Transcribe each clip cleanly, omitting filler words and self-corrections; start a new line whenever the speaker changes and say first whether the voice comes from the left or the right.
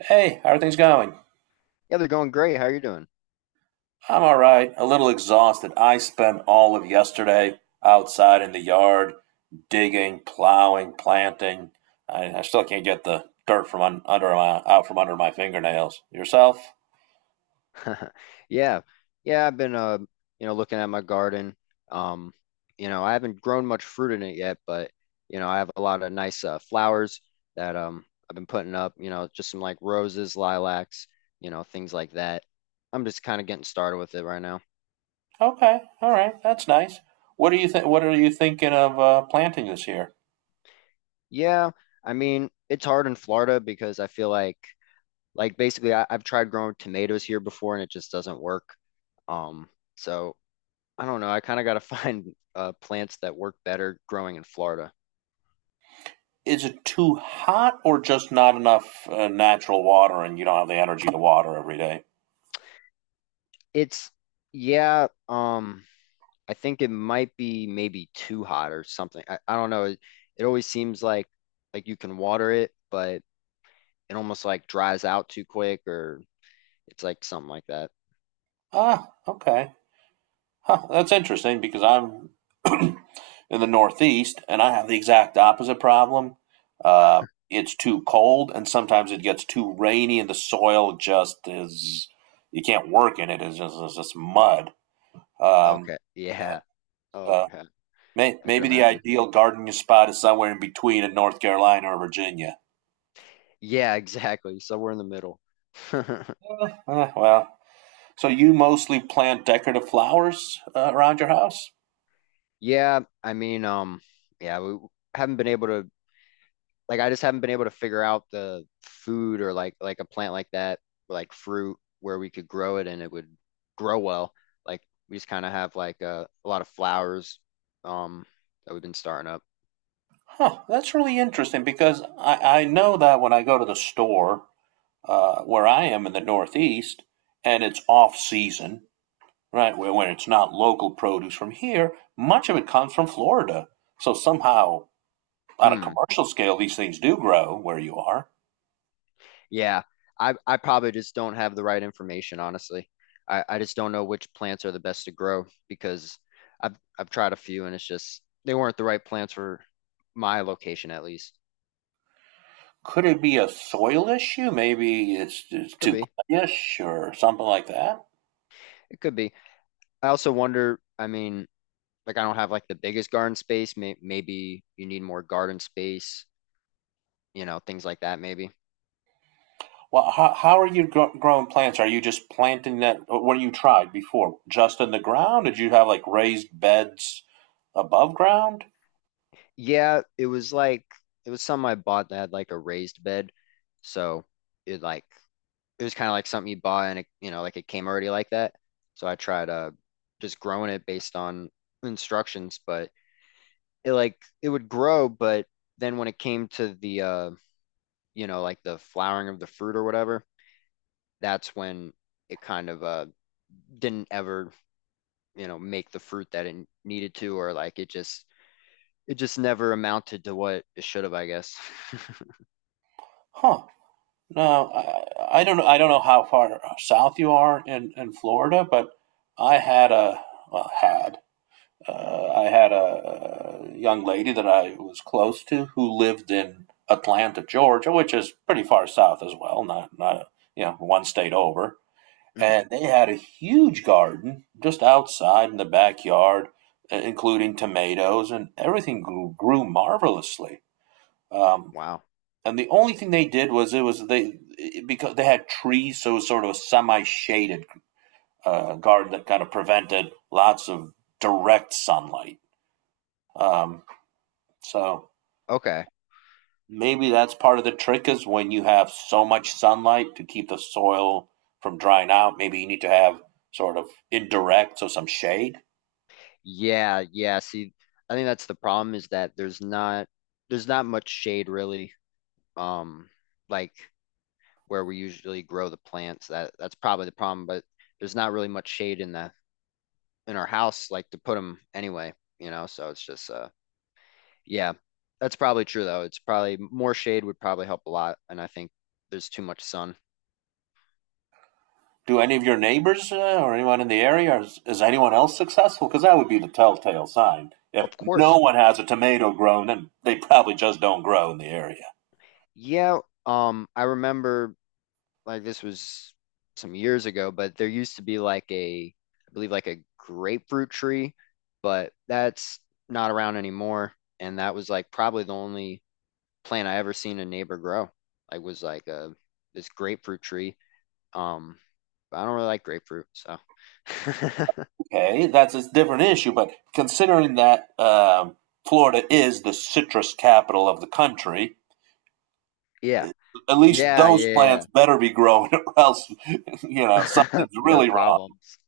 right: Hey, how are things going?
left: Yeah, they're going great. How are you doing?
right: I'm all right. A little exhausted. I spent all of yesterday outside in the yard digging, plowing, planting. I still can't get the dirt from under my out from under my fingernails. Yourself?
left: Yeah. Yeah, I've been looking at my garden. Um, I haven't grown much fruit in it yet, but I have a lot of nice flowers that I've been putting up, just some like roses, lilacs, things like that. I'm just kind of getting started with it right now.
right: Okay, all right. That's nice. What are you thinking of planting this year?
left: Yeah, I mean, it's hard in Florida because I feel like basically I've tried growing tomatoes here before and it just doesn't work. Um, so I don't know. I kind of got to find plants that work better growing in Florida.
right: Is it too hot or just not enough natural water, and you don't have the energy to water every day?
left: It's yeah. I think it might be maybe too hot or something. I don't know. It always seems like you can water it, but it almost like dries out too quick, or it's like something like that.
right: Ah, okay. Huh, that's interesting because I'm in the Northeast and I have the exact opposite problem. Uh, it's too cold and sometimes it gets too rainy and the soil just is, you can't work in it. It's just mud. Um,
left: Okay.
right: yeah,
left: Yeah. Oh
right: so
left: God. I could
right: maybe the
left: imagine.
right: ideal gardening spot is somewhere in between in North Carolina or Virginia.
left: Yeah. Exactly. So we're in the middle.
right: Eh, well, so you mostly plant decorative flowers around your house?
left: Yeah. I mean, yeah. We haven't been able to like I just haven't been able to figure out the food or like a plant like that, like fruit where we could grow it and it would grow well. Like we just kind of have like a lot of flowers um that we've been starting up.
right: Huh, that's really interesting because I know that when I go to the store, where I am in the Northeast, and it's off season, right? Where when it's not local produce from here, much of it comes from Florida. So somehow, on a
left: Hmm.
right: commercial scale, these things do grow where you are.
left: Yeah. I probably just don't have the right information, honestly. I just don't know which plants are the best to grow because I've tried a few and it's just they weren't the right plants for my location at least.
right: Could it be a soil issue? Maybe it's
left: Could
right: too
left: be.
right: clayish or something like that.
left: It could be. I also wonder, I mean, like I don't have like the biggest garden space. Maybe you need more garden space, things like that, maybe.
right: Well, how are you growing plants? Are you just planting that? What you tried before? Just in the ground? Did you have like raised beds above ground?
left: Yeah, it was like it was something I bought that had like a raised bed. So it like it was kind of like something you buy and it, like it came already like that. So I tried just growing it based on instructions, but it like it would grow, but then when it came to the like the flowering of the fruit or whatever, that's when it kind of didn't ever make the fruit that it needed to or like it just never amounted to what it should have, I guess.
right: Huh. No, I don't know. I don't know how far south you are in Florida, but I had a well, had I had a young lady that I was close to who lived in Atlanta, Georgia, which is pretty far south as well, not not you know one state over. And they had a huge garden just outside in the backyard, including tomatoes, and everything grew marvelously. Um,
left: Wow.
right: and the only thing they did was it was they because they had trees, so it was sort of a semi-shaded garden that kind of prevented lots of direct sunlight. Um, so
left: Okay.
right: maybe that's part of the trick is when you have so much sunlight to keep the soil from drying out. Maybe you need to have sort of indirect, so some shade.
left: Yeah, yeah, see, I think that's the problem is that there's not much shade really. um like where we usually grow the plants, that that's probably the problem, but there's not really much shade in the in our house like to put them anyway, so it's just yeah, that's probably true though. It's probably more shade would probably help a lot, and I think there's too much sun.
right: Do any of your neighbors or anyone in the area, is anyone else successful? Because that would be the telltale sign. If
left: Of
right: no
left: course.
right: one has a tomato grown, then they probably just don't grow in the area.
left: Yeah, I remember like this was some years ago, but there used to be like I believe like a grapefruit tree, but that's not around anymore. And that was like probably the only plant I ever seen a neighbor grow. Like was like a This grapefruit tree. Um, but I don't really like grapefruit, so
right: Okay, that's a different issue, but considering that Florida is the citrus capital of the country,
left: yeah,
right: at least
left: yeah,
right: those plants
left: yeah,
right: better be growing, or else, you know,
left: yeah.
right: something's
left: We got
right: really
left: problems.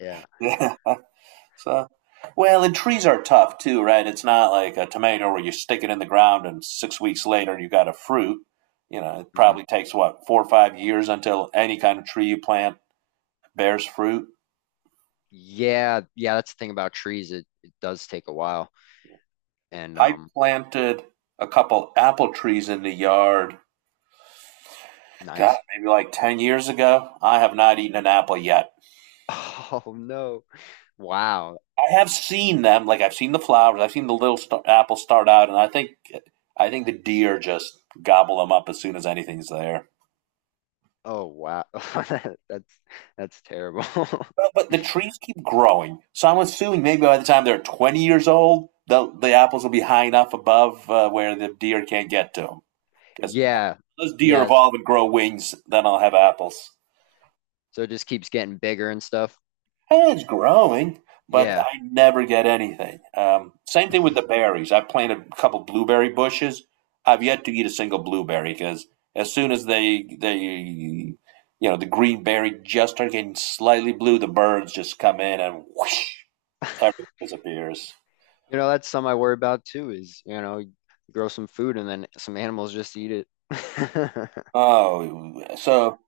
left: Yeah.
right: wrong. So, well, and trees are tough too, right? It's not like a tomato where you stick it in the ground and 6 weeks later you got a fruit. You know, it
left: Hmm.
right: probably takes what 4 or 5 years until any kind of tree you plant bears fruit.
left: Yeah, yeah, that's the thing about trees. It does take a while. And
right: I planted a couple apple trees in the yard. God,
left: nice.
right: maybe like 10 years ago. I have not eaten an apple yet.
left: Oh no. Wow.
right: I have seen them, like I've seen the flowers. I've seen the little apples start out, and I think the deer just gobble them up as soon as anything's there.
left: Oh wow. That's terrible.
right: Well, but the trees keep growing, so I'm assuming maybe by the time they're 20 years old, the apples will be high enough above where the deer can't get to them. Because
left: Yeah.
right: those deer
left: Yes.
right: evolve and grow wings, then I'll have apples.
left: So it just keeps getting bigger and stuff.
right: And it's growing, but
left: Yeah.
right: I never get anything. Same thing with the berries. I planted a couple blueberry bushes. I've yet to eat a single blueberry because as soon as they you know the green berry just start getting slightly blue, the birds just come in and whoosh, everything disappears.
left: You know, that's something I worry about too is, you know, you grow some food and then some animals just eat it.
right: Oh, so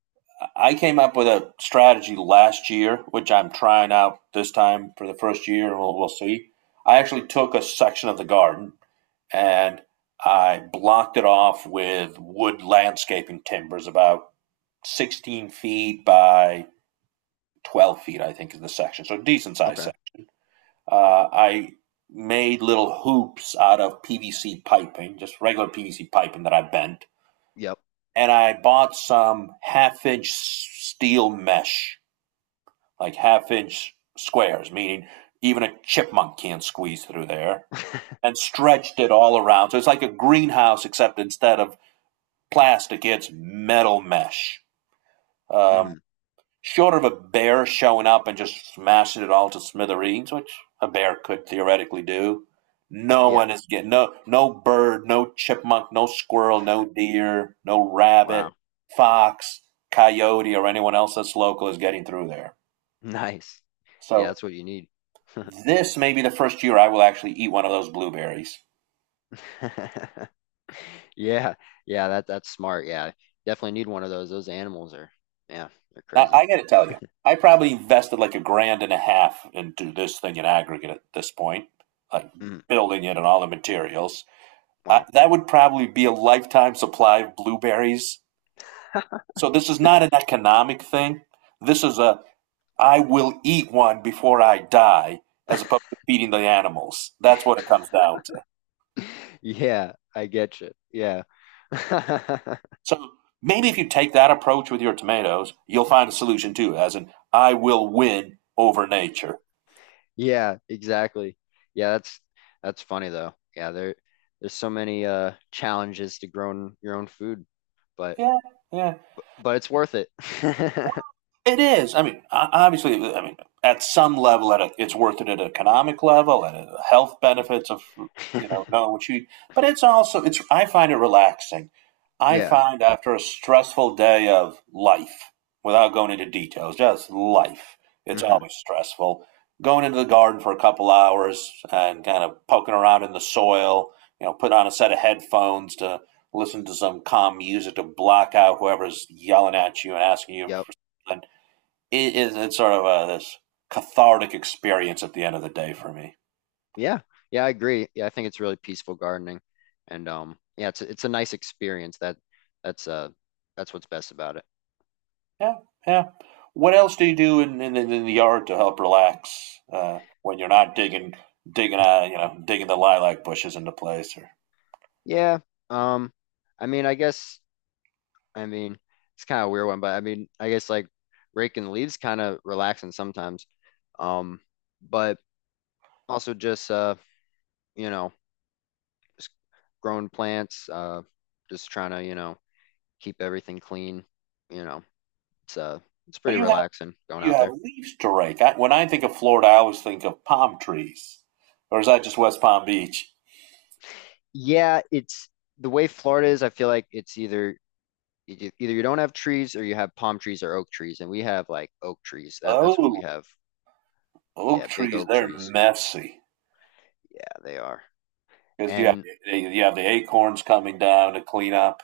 right: I came up with a strategy last year, which I'm trying out this time for the first year. We'll see. I actually took a section of the garden and I blocked it off with wood landscaping timbers, about 16 feet by 12 feet, I think is the section. So decent size
left: Okay.
right: section. I made little hoops out of PVC piping, just regular PVC piping that I bent
left: Yep.
right: and I bought some half inch steel mesh, like half inch squares, meaning even a chipmunk can't squeeze through there, and stretched it all around. So it's like a greenhouse, except instead of plastic, it's metal mesh. Um,
left: Mhm.
right: Short of a bear showing up and just smashing it all to smithereens, which a bear could theoretically do, no
left: Yeah.
right: one is getting no bird, no chipmunk, no squirrel, no deer, no rabbit,
left: Wow.
right: fox, coyote, or anyone else that's local is getting through there.
left: Nice. Yeah,
right: So
left: that's what you need.
right: this may be the first year I will actually eat one of those blueberries.
left: Yeah, yeah, that that's smart. Yeah, definitely need one of those. Those animals are, yeah, they're
right: Now,
left: crazy.
right: I got to tell you, I probably invested like a grand and a half into this thing in aggregate at this point, like
left: Mm,
right: building it and all the materials.
left: wow.
right: That would probably be a lifetime supply of blueberries. So this is not an economic thing. This is a I will eat one before I die, as opposed to feeding the animals. That's what it comes down to.
left: Yeah, I get you. Yeah.
right: So maybe if you take that approach with your tomatoes, you'll find a solution too, as in I will win over nature.
left: Yeah, exactly. Yeah, that's funny though. Yeah, there there's so many challenges to growing your own food, but
right: Yeah, yeah.
left: but it's worth it.
right: It is. I mean, obviously, I mean, at some level, at a, it's worth it at an economic level, at a health benefits of you know knowing what you. Eat. But it's also it's. I find it relaxing. I
left: Yeah.
right: find after a stressful day of life, without going into details, just life. It's
left: Hmm.
right: always stressful. Going into the garden for a couple hours and kind of poking around in the soil. You know, put on a set of headphones to listen to some calm music to block out whoever's yelling at you and asking you.
left: Yep.
right: And it is it's sort of a, this cathartic experience at the end of the day for me.
left: Yeah, yeah, I agree. Yeah, I think it's really peaceful gardening, and yeah, it's a nice experience. That that's uh that's what's best about it.
right: Yeah, yeah. What else do you do in in the yard to help relax when you're not digging you know digging the lilac bushes into place or
left: Yeah. Um, I mean, I guess I mean it's kind of a weird one, but I mean, I guess like raking the leaves kind of relaxing sometimes. Um, but also just you know, just growing plants. Just trying to keep everything clean. You know, it's uh it's
right: so
left: pretty relaxing going
right: you
left: out
right: have
left: there.
right: leaves to rake. I, when I think of Florida, I always think of palm trees, or is that just West Palm Beach?
left: Yeah, it's the way Florida is. I feel like it's either either you don't have trees or you have palm trees or oak trees, and we have like oak trees. That's what we
right: Oh,
left: have.
right: oak
left: Yeah, big
right: trees,
left: oak
right: they're
left: trees.
right: messy
left: Yeah, they are.
right: because
left: And
right: you have the acorns coming down to clean up.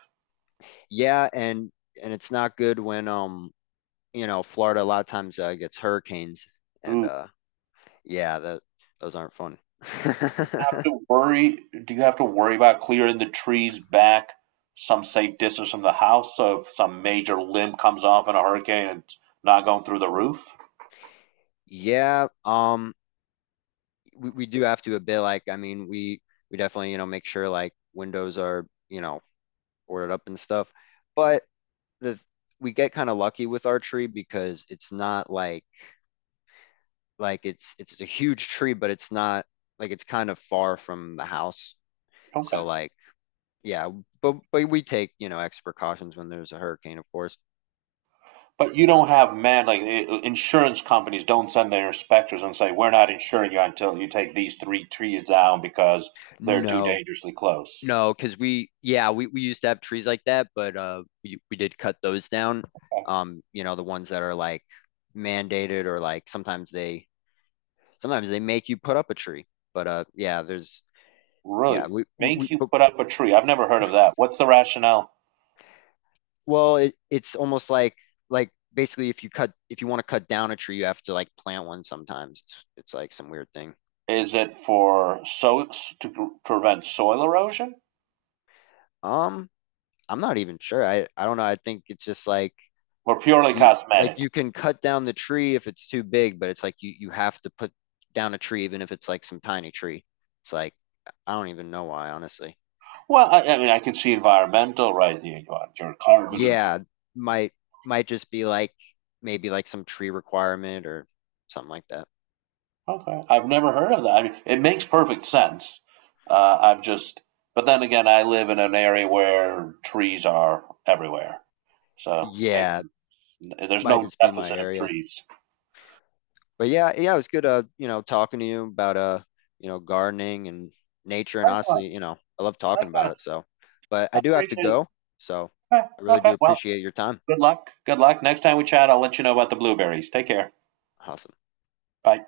left: yeah, and it's not good when Florida a lot of times gets hurricanes, and
right: Ooh.
left: yeah, that those aren't fun.
right: Have to worry? Do you have to worry about clearing the trees back some safe distance from the house so if some major limb comes off in a hurricane and it's not going through the roof?
left: Yeah, we do have to a bit like I mean we definitely make sure like windows are boarded up and stuff, but the we get kind of lucky with our tree because it's not like it's a huge tree, but it's not like it's kind of far from the house.
right: Okay.
left: So like yeah, but we take, you know, extra precautions when there's a hurricane, of course.
right: But you don't have man like insurance companies don't send their inspectors and say we're not insuring you until you take these three trees down because they're too
left: No.
right: dangerously close.
left: No, because we yeah, we used to have trees like that, but we did cut those down.
right: Okay.
left: You know, the ones that are like mandated or like sometimes they make you put up a tree. But yeah, there's yeah,
right: Really
left: we
right: make you
left: but
right: put up a tree? I've never heard of that. What's the rationale?
left: well, it, it's almost like basically if you cut if you want to cut down a tree, you have to like plant one sometimes. It's like some weird thing.
right: Is it for so to prevent soil erosion
left: Um, I'm not even sure. I don't know. I think it's just
right: or purely
left: you like
right: cosmetic?
left: you can cut down the tree if it's too big, but it's like you have to put down a tree even if it's like some tiny tree. It's like I don't even know why, honestly.
right: Well, I mean, I can see environmental, right? You want Your carbon
left: Yeah, might might just be like maybe like some tree requirement or something like that.
right: Okay. I've never heard of that. I mean, it makes perfect sense. I've just, but then again, I live in an area where trees are everywhere. So maybe
left: Yeah,
right: there's
left: might
right: no
left: just be my
right: deficit of
left: area.
right: trees.
left: But yeah, yeah, it was good talking to you about you know, gardening and nature and
right: Likewise.
left: honestly, you know, I love talking about it.
right: Likewise.
left: So, but I
right: I
left: do have to
right: appreciate it.
left: go. So
right: Okay.
left: I really do
right: Okay. Well,
left: appreciate your time.
right: good luck. Good luck. Next time we chat, I'll let you know about the blueberries. Take care.
left: Awesome.
right: Bye.